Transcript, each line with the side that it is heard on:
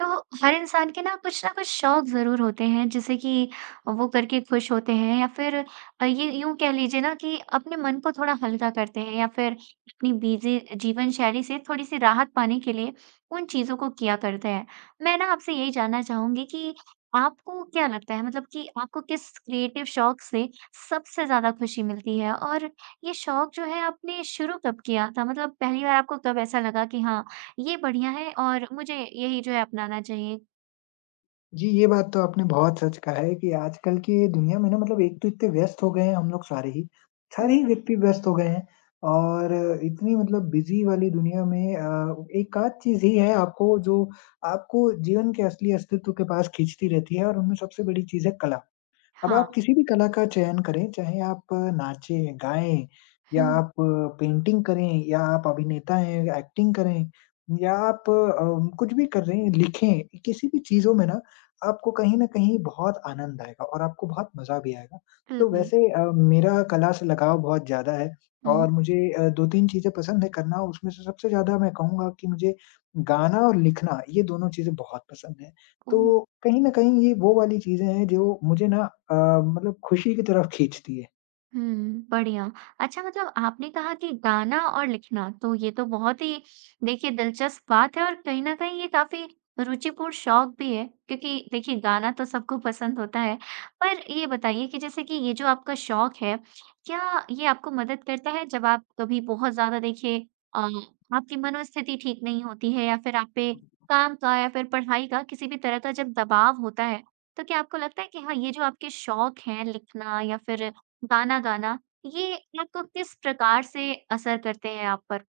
right: तो हर इंसान के ना कुछ शौक ज़रूर होते हैं जैसे कि वो करके खुश होते हैं या फिर ये यूँ कह लीजिए ना कि अपने मन को थोड़ा हल्का करते हैं या फिर अपनी बिजी जीवन शैली से थोड़ी-सी राहत पाने के लिए उन चीज़ों को किया करते हैं। मैं ना आपसे यही जानना चाहूँगी कि आपको क्या लगता है मतलब कि आपको किस क्रिएटिव शौक से सबसे ज़्यादा खुशी मिलती है? और ये शौक जो है आपने शुरू कब किया था? मतलब पहली बार आपको कब ऐसा लगा कि हाँ, ये बढ़िया है और मुझे यही जो है अपनाना चाहिए।
left: जी, ये बात तो आपने बहुत सच कहा है कि आजकल की दुनिया में ना मतलब एक तो इतने व्यस्त हो गए हैं हम लोग सारे ही, सारे
right: हुँ।
left: ही व्यक्ति व्यस्त हो गए हैं। और इतनी मतलब बिज़ी वाली दुनिया में एकाध चीज़ ही है आपको जो आपको जीवन के असली अस्तित्व के पास खींचती रहती है, और उनमें सबसे बड़ी चीज़ है कला। अब
right: हाँ।
left: आप किसी भी कला का चयन करें, चाहे आप नाचें, गाएँ
right: हुँ,
left: या आप पेंटिंग करें या आप अभिनेता हैं, एक्टिंग करें या आप कुछ भी कर रहे हैं, लिखें, किसी भी चीज़ों में ना आपको कहीं न कहीं बहुत आनंद आएगा और आपको बहुत मज़ा भी आएगा। तो
right: बिल्कुल।
left: वैसे मेरा कला से लगाव बहुत ज़्यादा है, और
right: हुँ।
left: मुझे 2-3 चीज़ें पसंद है करना। उसमें से सबसे ज़्यादा मैं कहूँगा कि मुझे गाना और लिखना, ये दोनों चीज़ें बहुत पसंद है।
right: ओह!
left: तो कहीं न कहीं ये वो वाली चीज़ें हैं जो मुझे ना मतलब खुशी की तरफ खींचती है।
right: हुँ, बढ़िया। अच्छा मतलब आपने कहा कि गाना और लिखना, तो ये तो बहुत ही देखिए दिलचस्प बात है और कहीं न कहीं ये काफ़ी रुचिपूर्ण शौक भी है, क्योंकि देखिए गाना तो सबको पसंद होता है। पर ये बताइए कि जैसे कि ये जो आपका शौक है, क्या ये आपको मदद करता है जब आप कभी बहुत ज़्यादा देखिए अ, आपकी मनोस्थिति ठीक नहीं होती है या फिर आप पे काम का या फिर पढ़ाई का किसी भी तरह का जब दबाव होता है, तो क्या आपको लगता है कि हाँ, ये जो आपके शौक हैं लिखना या फिर गाना गाना, ये आपको किस प्रकार से असर करते हैं आप पर?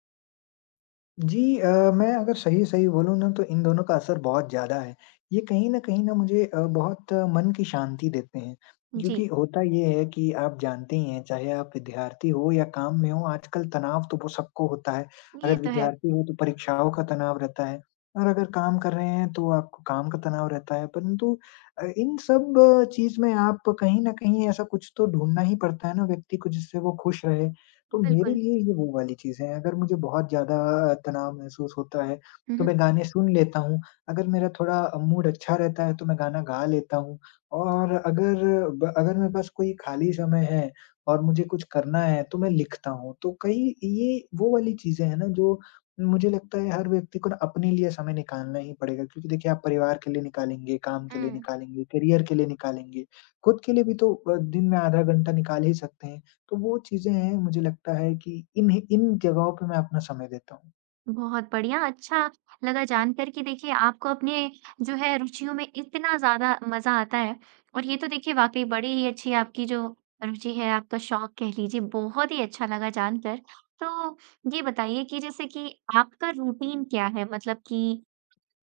left: जी। मैं अगर सही-सही बोलूँ ना तो इन दोनों का असर बहुत ज़्यादा है। ये कहीं न कहीं ना मुझे बहुत मन की शांति देते हैं, क्योंकि
right: जी,
left: होता ये है कि आप जानते ही हैं, चाहे आप विद्यार्थी हो या काम में हो, आजकल तनाव तो वो सबको होता है।
right: ये
left: अगर
right: तो है,
left: विद्यार्थी हो तो परीक्षाओं का तनाव रहता है, और अगर काम कर रहे हैं तो आपको काम का तनाव रहता है। परंतु इन सब चीज़ में आप कहीं न कहीं ऐसा कुछ तो ढूँढना ही पड़ता है ना व्यक्ति को, जिससे वो खुश रहे। तो मेरे
right: बिल्कुल।
left: लिए ये वो वाली चीज़ है, अगर मुझे बहुत ज़्यादा तनाव महसूस होता है,
right: हुँ,
left: तो
right: हुँ।
left: मैं गाने सुन लेता हूँ। अगर मेरा थोड़ा मूड अच्छा रहता है, तो मैं गाना गा लेता हूँ, और अगर मेरे पास कोई खाली समय है और मुझे कुछ करना है, तो मैं लिखता हूँ। तो कई ये वो वाली चीज़ें हैं ना, जो मुझे लगता है हर व्यक्ति को ना अपने लिए समय निकालना ही पड़ेगा, क्योंकि देखिए आप परिवार के लिए निकालेंगे, काम के लिए
right: हुँ,
left: निकालेंगे, करियर के लिए निकालेंगे, खुद के लिए भी तो दिन में आधा घंटा निकाल ही सकते हैं। तो वो चीज़ें हैं, मुझे लगता है कि इन्हें इन जगहों पे मैं अपना समय देता हूँ।
right: बहुत बढ़िया, अच्छा लगा जानकर कि देखिए आपको अपने जो है रुचियों में इतना ज़्यादा मज़ा आता है और ये तो देखिए वाक़ई बड़ी ही अच्छी आपकी जो रुचि है, आपका शौक कह लीजिए, बहुत ही अच्छा लगा जानकर। तो ये बताइए कि जैसे कि आपका रूटीन क्या है? मतलब कि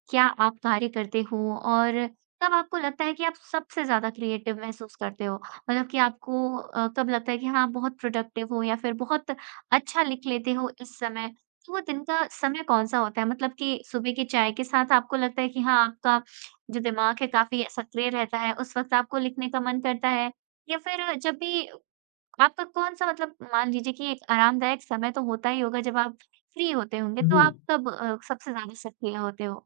right: क्या आप कार्य करते हो और कब आपको लगता है कि आप सबसे ज़्यादा क्रिएटिव महसूस करते हो? मतलब कि आपको कब लगता है कि हाँ, आप बहुत प्रोडक्टिव हो या फिर बहुत अच्छा लिख लेते हो इस समय? तो वो दिन का समय कौन-सा होता है? मतलब कि सुबह की चाय के साथ आपको लगता है कि हाँ, आपका जो दिमाग है काफ़ी सक्रिय रहता है, उस वक़्त आपको लिखने का मन करता है? या फिर जब भी आपका कौन-सा मतलब मान लीजिए कि एक आरामदायक समय तो होता ही होगा जब आप फ्री होते होंगे, तो
left: जी।
right: आप कब सबसे ज़्यादा सक्रिय होते हो?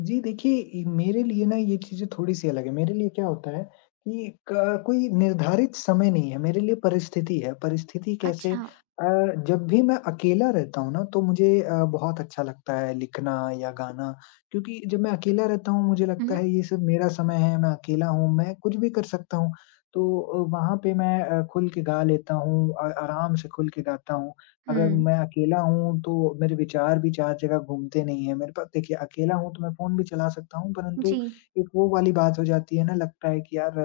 left: जी, देखिए इ मेरे लिए ना ये चीज़ें थोड़ी-सी अलग है। मेरे लिए क्या होता है कि क कोई निर्धारित समय नहीं है, मेरे लिए परिस्थिति है।
right: अच्छा।
left: जब भी मैं अकेला रहता हूँ ना तो मुझे बहुत अच्छा लगता है लिखना या गाना, क्योंकि जब मैं अकेला रहता हूँ मुझे
right: हुँ,
left: लगता
right: हुँ।
left: है ये सब मेरा समय है, मैं अकेला हूँ, मैं कुछ भी कर सकता हूँ। तो वहाँ पे मैं खुल के गा लेता हूँ, आराम से खुल के गाता हूँ। अगर
right: हुँ,
left: मैं अकेला हूँ, तो मेरे विचार भी चार जगह घूमते नहीं हैं। मेरे पास देखिए अकेला हूँ, तो मैं फ़ोन भी चला सकता हूँ, परंतु
right: जी।
left: एक वो वाली बात हो जाती है ना, लगता है कि यार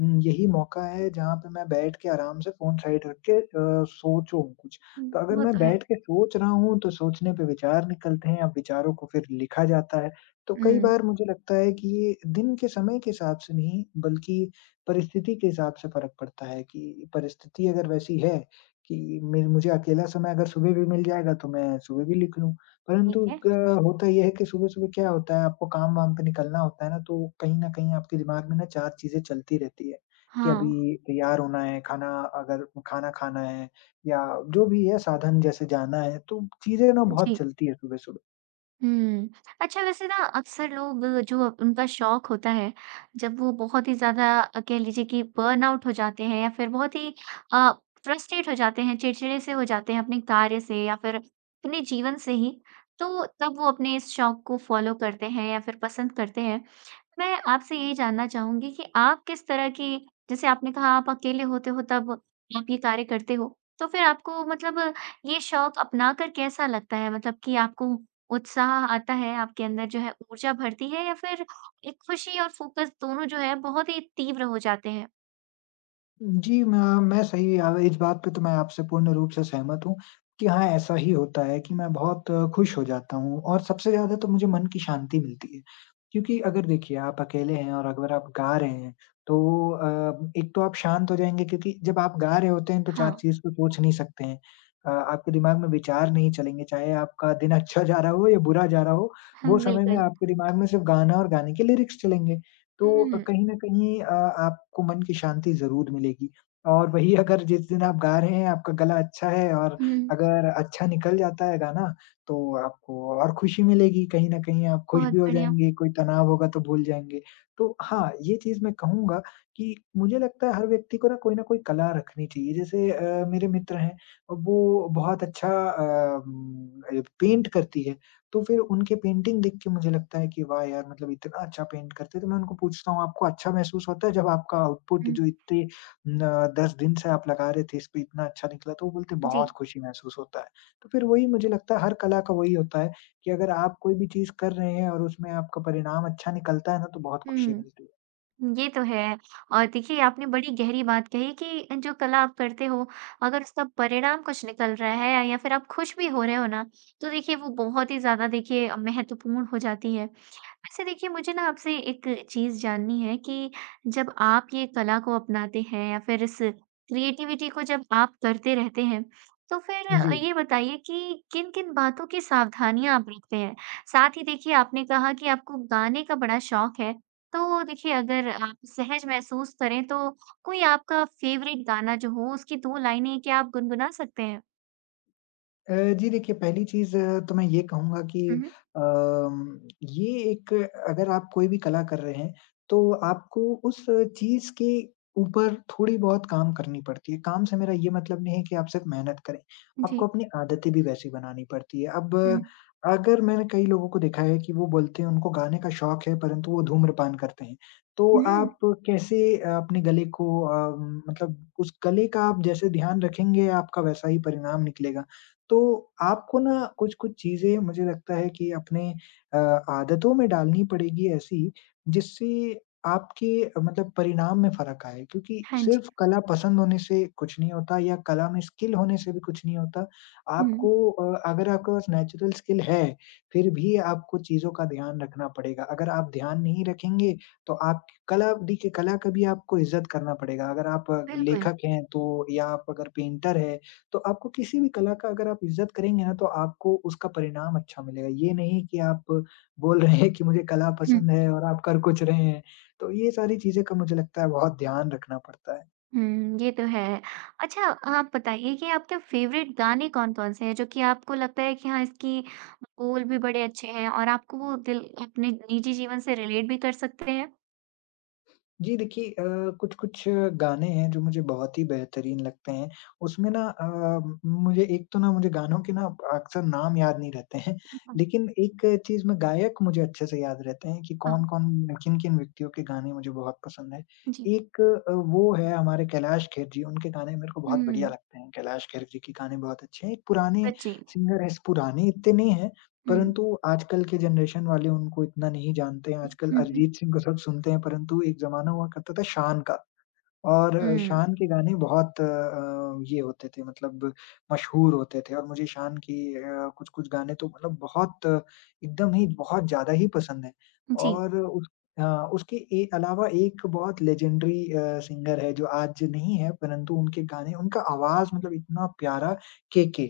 left: यही मौका है जहाँ पे मैं बैठ के आराम से फ़ोन साइड रख के सोचूँ कुछ।
right: हुँ,
left: तो अगर
right: वो
left: मैं
right: तो है।
left: बैठ के सोच रहा हूँ, तो सोचने पे विचार निकलते हैं, अब विचारों को फिर लिखा जाता है। तो कई
right: हुँ,
left: बार मुझे लगता है कि ये दिन के समय के हिसाब से नहीं, बल्कि परिस्थिति के हिसाब से फ़र्क पड़ता है, कि परिस्थिति अगर वैसी है कि मैं मुझे अकेला समय अगर सुबह भी मिल जाएगा तो मैं सुबह भी लिख लूँ।
right: ठीक
left: परंतु
right: है।
left: ग होता ये है कि सुबह-सुबह क्या होता है आपको काम-वाम पे निकलना होता है ना, तो कहीं न कहीं आपके दिमाग में ना 4 चीज़ें चलती रहती है, कि
right: हाँ,
left: अभी तैयार होना है, खाना अगर खाना खाना है या जो भी है साधन जैसे जाना है, तो चीज़ें ना बहुत
right: जी।
left: चलती है सुबह-सुबह।
right: हुँ। अच्छा वैसे ना अक्सर लोग जो उनका शौक होता है, जब वो बहुत ही ज़्यादा कह लीजिए कि बर्नआउट हो जाते हैं या फिर बहुत ही अ, फ्रस्ट्रेट हो जाते हैं, चिड़चिड़े से हो जाते हैं अपने कार्य से या फिर अपने जीवन से ही, तो तब वो अपने इस शौक को फ़ॉलो करते हैं या फिर पसंद करते हैं। मैं आपसे यही जानना चाहूँगी कि आप किस तरह की जैसे आपने कहा आप अकेले होते हो तब आप ये कार्य करते हो। तो फिर आपको मतलब ये शौक अपना कर कैसा लगता है? मतलब कि आपको उत्साह आता है, आपके अंदर जो है ऊर्जा भरती है या फिर एक खुशी और फ़ोकस दोनों जो है बहुत ही तीव्र हो जाते हैं?
left: जी, मैं सही इस बात पे तो मैं आपसे पूर्ण रूप से सहमत हूँ कि हाँ, ऐसा ही होता है कि मैं बहुत खुश हो जाता हूँ, और सबसे ज़्यादा तो मुझे मन की शांति मिलती है। क्योंकि अगर देखिए आप अकेले हैं और अगर आप गा रहे हैं तो एक तो आप शांत हो जाएँगे, क्योंकि जब आप गा रहे होते हैं तो 4
right: हाँ,
left: चीज़ को सोच नहीं सकते हैं। आपके दिमाग में विचार नहीं चलेंगे, चाहे आपका दिन अच्छा जा रहा हो या बुरा जा रहा हो,
right: हुँ,
left: वो समय में
right: बिल्कुल।
left: आपके दिमाग में सिर्फ़ गाना और गाने के लिरिक्स चलेंगे।
right: हुँ,
left: तो
right: हुँ,
left: कहीं न कहीं आपको मन की शांति ज़रूर मिलेगी। और वही अगर जिस दिन आप गा रहे हैं, आपका गला अच्छा है और
right: हुँ,
left: अगर अच्छा निकल जाता है गाना, तो आपको और खुशी मिलेगी। कहीं न कहीं आप खुश
right: बहुत
left: भी हो
right: बढ़िया।
left: जाएँगे, कोई तनाव होगा तो भूल जाएँगे। तो हाँ, ये चीज़ मैं कहूँगा कि मुझे लगता है हर व्यक्ति को ना कोई कला रखनी चाहिए। जैसे मेरे मित्र हैं, वो बहुत अच्छा पेंट करती है। तो फिर उनके पेंटिंग देख के मुझे लगता है कि वाह यार! मतलब इतना अच्छा पेंट करते हैं, तो मैं उनको पूछता हूँ आपको अच्छा महसूस होता है जब आपका आउटपुट,
right: हुँ,
left: जो इतने न 10 दिन से आप लगा रहे थे इस पे, इतना अच्छा निकला? तो वो बोलते हैं बहुत
right: जी,
left: खुशी महसूस होता है। तो फिर वही मुझे लगता है हर कला का वही होता है कि अगर आप कोई भी चीज़ कर रहे हैं और उसमें आपका परिणाम अच्छा निकलता है ना, तो बहुत खुशी मिलती
right: हुँ।
left: है।
right: ये तो है। और देखिए, आपने बड़ी गहरी बात कही कि जो कला आप करते हो, अगर उसका परिणाम कुछ निकल रहा है या फिर आप खुश भी हो रहे हो ना, तो देखिए वो बहुत ही ज़्यादा देखिए महत्वपूर्ण हो जाती है। वैसे देखिए मुझे ना आपसे एक चीज़ जाननी है कि जब आप ये कला को अपनाते हैं या फिर इस क्रिएटिविटी को जब आप करते रहते हैं, तो फिर
left: जी।
right: ये बताइए कि किन-किन बातों की सावधानियाँ आप रखते हैं? साथ ही देखिए आपने कहा कि आपको गाने का बड़ा शौक है, तो देखिए अगर आप सहज महसूस करें तो कोई आपका फ़ेवरेट गाना जो हो उसकी 2 लाइनें क्या आप गुनगुना सकते हैं?
left: अ, जी देखिए, पहली चीज़ तो मैं ये कहूँगा कि
right: हुँ, हुँ।
left: ये एक अगर आप कोई भी कला कर रहे हैं, तो आपको उस चीज़ के ऊपर थोड़ी बहुत काम करनी पड़ती है। काम से मेरा ये मतलब नहीं है कि आप सिर्फ़ मेहनत करें,
right: जी।
left: आपको अपनी आदतें भी वैसी बनानी पड़ती है। अब
right: हुँ।
left: अगर मैंने कई लोगों को देखा है कि वो बोलते हैं उनको गाने का शौक है, परंतु वो धूम्रपान करते हैं। तो
right: हुँ।
left: आप कैसे अपने गले को मतलब उस गले का आप जैसे ध्यान रखेंगे, आपका वैसा ही परिणाम निकलेगा। तो आपको ना कुछ-कुछ चीज़ें मुझे लगता है कि अपने अ, आदतों में डालनी पड़ेगी ऐसी, जिससे आपके मतलब परिणाम में फ़र्क आए। क्योंकि
right: हाँ जी।
left: सिर्फ़ कला पसंद होने से कुछ नहीं होता, या कला में स्किल होने से भी कुछ नहीं होता।
right: हुँ,
left: आपको अगर आपके पास नेचुरल स्किल है, फिर भी आपको चीज़ों का ध्यान रखना पड़ेगा। अगर आप ध्यान नहीं रखेंगे, तो आप कला, देखिए कला का भी आपको इज़्ज़त करना पड़ेगा। अगर आप
right: बिल्कुल।
left: लेखक हैं तो, या आप अगर पेंटर हैं, तो आपको किसी भी कला का अगर आप इज़्ज़त करेंगे ना, तो आपको उसका परिणाम अच्छा मिलेगा। ये नहीं कि आप बोल रहे हैं कि मुझे कला
right: हुँ।
left: पसंद है और आप कर कुछ रहे हैं। तो ये सारी चीज़ें का मुझे लगता है बहुत ध्यान रखना पड़ता है।
right: हुँ, ये तो है। अच्छा आप बताइए कि आपके फ़ेवरेट गाने कौन-कौन से हैं जो कि आपको लगता है कि हाँ, इसकी बोल भी बड़े अच्छे हैं और आपको वो दिल अपने निजी जीवन से रिलेट भी कर सकते हैं?
left: जी देखिए, कुछ-कुछ गाने हैं जो मुझे बहुत ही बेहतरीन लगते हैं। उसमें ना मुझे एक तो ना, मुझे गानों के ना अक्सर नाम याद नहीं रहते हैं,
right: हाँ,
left: लेकिन एक चीज़ में गायक मुझे अच्छे से याद रहते हैं कि
right: हाँ,
left: कौन-कौन, किन-किन व्यक्तियों के गाने मुझे बहुत पसंद हैं।
right: जी।
left: एक वो है हमारे कैलाश खेर जी, उनके गाने मेरे को बहुत बढ़िया
right: हुँ,
left: लगते हैं। कैलाश खेर जी के गाने बहुत अच्छे हैं। एक पुराने
right: सच्ची।
left: सिंगर हैं, पुराने इतने नहीं हैं
right: हुँ।
left: परंतु आजकल के जनरेशन वाले उनको इतना नहीं जानते हैं, आजकल
right: हुँ, हुँ,
left: अरिजीत सिंह को सब सुनते हैं, परंतु एक ज़माना हुआ करता था शान का। और
right: हुँ।
left: शान के गाने बहुत ये होते थे, मतलब मशहूर होते थे, और मुझे शान की कुछ-कुछ गाने तो मतलब बहुत एकदम ही बहुत ज़्यादा ही पसंद हैं।
right: जी।
left: और अ, उसके ए अलावा एक बहुत लेजेंडरी सिंगर है जो आज नहीं है, परंतु उनके गाने, उनका आवाज़ मतलब इतना प्यारा, केके।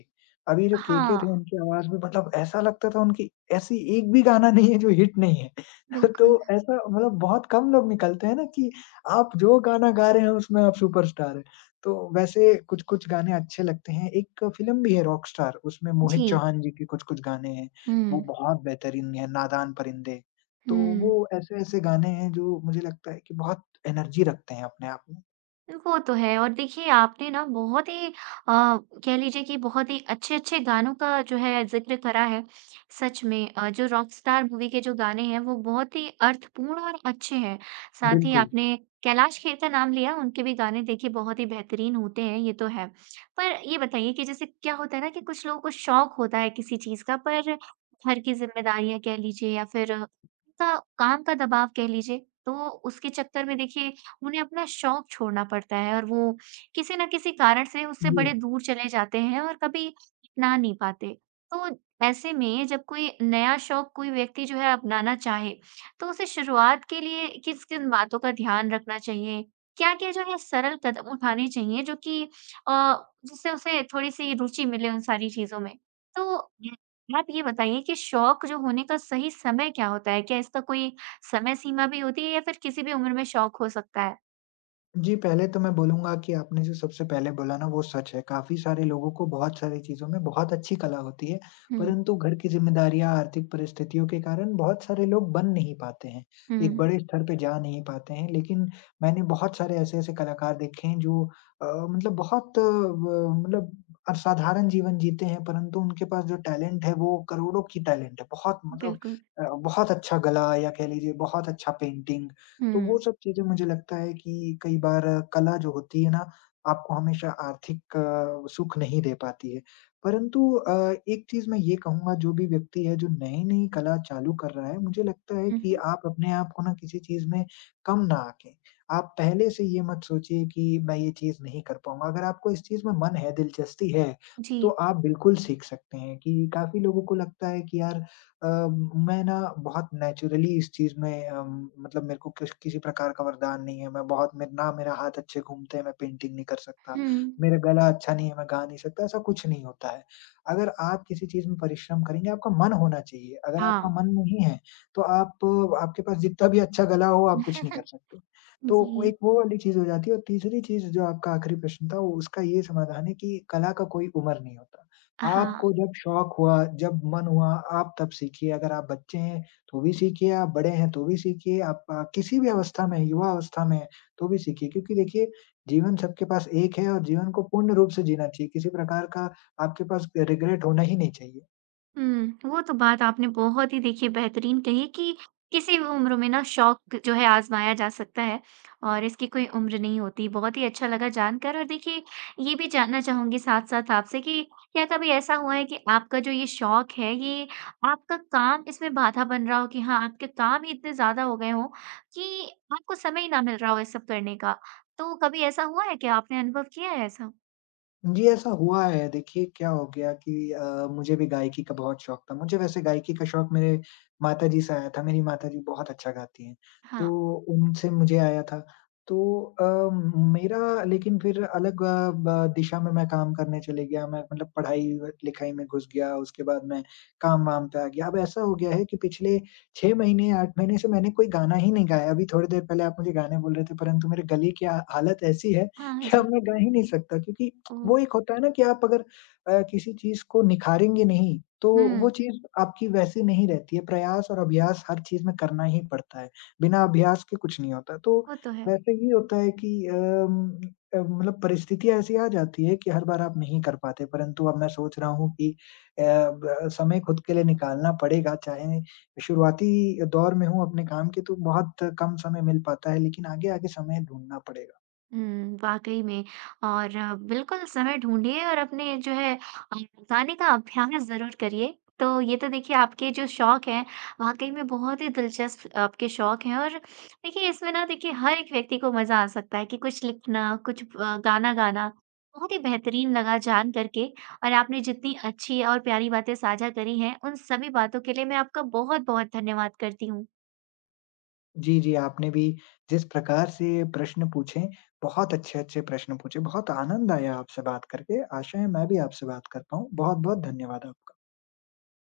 left: अभी जो केके थे
right: हाँ,
left: उनकी आवाज़ में मतलब ऐसा लगता था, उनकी ऐसी एक भी गाना नहीं है जो हिट नहीं है। तो
right: बिल्कुल।
left: ऐसा मतलब बहुत कम लोग निकलते हैं ना, कि आप जो गाना गा रहे हैं उसमें आप सुपरस्टार हैं। तो वैसे कुछ-कुछ गाने अच्छे लगते हैं। एक फ़िल्म भी है रॉकस्टार, उसमें
right: जी।
left: मोहित चौहान जी के कुछ-कुछ गाने हैं। वो
right: हुँ,
left: बहुत बेहतरीन है, नादान परिंदे। तो
right: हुँ।
left: वो ऐसे-ऐसे गाने हैं जो मुझे लगता है कि बहुत एनर्जी रखते हैं अपने आप में।
right: वो तो है और देखिए आपने ना बहुत ही आ, कह लीजिए कि बहुत ही अच्छे-अच्छे गानों का जो है ज़िक्र करा है। सच में जो रॉकस्टार मूवी के जो गाने हैं वो बहुत ही अर्थपूर्ण और अच्छे हैं। साथ ही
left: बिल्कुल।
right: आपने कैलाश खेर का नाम लिया, उनके भी गाने देखिए बहुत ही बेहतरीन होते हैं, ये तो है। पर ये बताइए कि जैसे क्या होता है ना कि कुछ लोगों को शौक होता है किसी चीज़ का पर घर की जिम्मेदारियाँ कह लीजिए या फिर का काम का दबाव कह लीजिए, तो उसके चक्कर में देखिए उन्हें अपना शौक छोड़ना पड़ता है और वो किसी न किसी कारण से उससे
left: जी।
right: बड़े दूर चले जाते हैं और कभी अपना नहीं पाते। तो ऐसे में जब कोई नया शौक कोई व्यक्ति जो है अपनाना चाहे, तो उसे शुरुआत के लिए किन-किन बातों का ध्यान रखना चाहिए? क्या-क्या जो है सरल कदम उठाने चाहिए जो कि अ, जिससे उसे थोड़ी-सी रुचि मिले उन सारी चीज़ों में? तो आप ये बताइए कि शौक जो होने का सही समय क्या होता है? क्या इसका कोई समय सीमा भी होती है या फिर किसी भी उम्र में शौक हो सकता है?
left: जी, पहले तो मैं बोलूँगा कि आपने जो सबसे पहले बोला ना वो सच है। काफ़ी सारे लोगों को बहुत सारी चीज़ों में बहुत अच्छी कला होती है,
right: हुँ,
left: परंतु घर की ज़िम्मेदारियाँ, आर्थिक परिस्थितियों के कारण बहुत सारे लोग बन नहीं पाते हैं, एक
right: हुँ।
left: बड़े स्तर पे जा नहीं पाते हैं। लेकिन मैंने बहुत सारे ऐसे-ऐसे कलाकार देखे हैं जो मतलब बहुत ब मतलब असाधारण जीवन जीते हैं, परंतु उनके पास जो टैलेंट है वो करोड़ों की टैलेंट है। बहुत मतलब
right: बिल्कुल।
left: बहुत अच्छा गला या कह लीजिए बहुत अच्छा पेंटिंग। तो वो
right: हुँ।
left: सब चीज़ें मुझे लगता है कि कई बार कला जो होती है ना, आपको हमेशा आर्थिक सुख नहीं दे पाती है। परंतु अ, एक चीज़ मैं ये कहूँगा जो भी व्यक्ति है जो नई-नई कला चालू कर रहा है, मुझे लगता है
right: हुँ,
left: कि
right: हुँ।
left: आप अपने आप को ना किसी चीज़ में कम ना आँकें। आप पहले से ये मत सोचिए कि मैं ये चीज़ नहीं कर पाऊँगा, अगर आपको इस चीज़ में मन है, दिलचस्पी है,
right: जी।
left: तो आप बिल्कुल सीख सकते हैं कि काफ़ी लोगों को लगता है कि यार अ, मैं ना बहुत नेचुरली इस चीज़ में मतलब मेरे को किसी प्रकार का वरदान नहीं है। मैं बहुत मेरे ना मेरा हाथ अच्छे घूमते हैं, मैं पेंटिंग नहीं कर सकता।
right: हुँ।
left: मेरा गला अच्छा नहीं है, मैं गा नहीं सकता, ऐसा कुछ नहीं होता है। अगर आप किसी चीज़ में परिश्रम करेंगे, आपका मन होना चाहिए। अगर आपका
right: हाँ।
left: मन नहीं है, तो आप आपके पास जितना भी अच्छा गला हो, आप कुछ नहीं कर सकते। तो वो
right: जी।
left: एक वो वाली चीज़ हो जाती है और तीसरी चीज़ जो आपका आखिरी प्रश्न था, वो उसका ये समाधान है कि कला का कोई उम्र नहीं होता।
right: हाँ।
left: आपको जब शौक हुआ, जब मन हुआ, आप तब सीखिए। अगर आप बच्चे हैं, तो भी सीखिए, आप बड़े हैं, तो भी सीखिए, आप किसी भी अवस्था में हैं, युवा अवस्था में हैं, तो भी सीखिए। क्योंकि देखिए, जीवन सबके पास एक है और जीवन को पूर्ण रूप से जीना चाहिए। किसी प्रकार का आपके पास रिग्रेट होना ही नहीं चाहिए।
right: हुँ, वो तो बात आपने बहुत ही देखिए बेहतरीन कही कि किसी भी उम्र में ना शौक जो है आज़माया जा सकता है और इसकी कोई उम्र नहीं होती। बहुत ही अच्छा लगा जानकर और देखिए ये भी जानना चाहूँगी साथ-साथ आपसे कि क्या कभी ऐसा हुआ है कि आपका जो ये शौक है ये आपका काम इसमें बाधा बन रहा हो कि हाँ, आपके काम ही इतने ज़्यादा हो गए हों कि आपको समय ही ना मिल रहा हो ये सब करने का? तो कभी ऐसा हुआ है क्या? आपने अनुभव किया है ऐसा?
left: जी, ऐसा हुआ है। देखिए, क्या हो गया कि मुझे भी गायकी का बहुत शौक था। मुझे वैसे गायकी का शौक मेरे माताजी से आया था। मेरी माताजी बहुत अच्छा गाती हैं,
right: हाँ।
left: तो उनसे मुझे आया था। तो अ, मेरा लेकिन फिर अलग अ, ब दिशा में मैं काम करने चले गया। मैं मतलब पढ़ाई-लिखाई में घुस गया, उसके बाद मैं काम-वाम पे आ गया। अब ऐसा हो गया है कि पिछले 6 महीने, 8 महीने से मैंने कोई गाना ही नहीं गाया। अभी थोड़ी देर पहले आप मुझे गाने बोल रहे थे, परंतु मेरे गले की हालत ऐसी है
right: हाँ, हाँ
left: कि
right: जी।
left: अब मैं गा ही नहीं सकता क्योंकि
right: ओह!
left: वो एक होता है ना कि आप अगर किसी चीज़ को निखारेंगे नहीं, तो वो
right: हुँ,
left: चीज़ आपकी वैसी नहीं रहती है। प्रयास और अभ्यास हर चीज़ में करना ही पड़ता है। बिना अभ्यास के कुछ नहीं होता। तो
right: वो तो है।
left: वैसे ही होता है कि मतलब परिस्थितियाँ ऐसी आ जाती है कि हर बार आप नहीं कर पाते, परंतु अब मैं सोच रहा हूँ कि अ, ब समय खुद के लिए निकालना पड़ेगा। चाहे शुरुआती दौर में हूँ अपने काम के, तो बहुत कम समय मिल पाता है, लेकिन आगे-आगे समय ढूँढना पड़ेगा।
right: हुँ, वाक़ई में और बिल्कुल समय ढूँढिए और अपने जो है गाने का अभ्यास ज़रूर करिए। तो ये तो देखिए आपके जो शौक हैं, वाक़ई में बहुत ही दिलचस्प आपके शौक हैं और देखिए इसमें ना देखिए हर एक व्यक्ति को मज़ा आ सकता है कि कुछ लिखना, कुछ गाना गाना, बहुत ही बेहतरीन लगा जान कर के और आपने जितनी अच्छी और प्यारी बातें साझा करी हैं, उन सभी बातों के लिए मैं आपका बहुत-बहुत धन्यवाद करती हूँ।
left: जी, जी, आपने भी जिस प्रकार से प्रश्न पूछे, बहुत अच्छे-अच्छे प्रश्न पूछे, बहुत आनंद आया आपसे बात करके। आशा है मैं भी आपसे बात कर पाऊँ। बहुत-बहुत धन्यवाद आपका।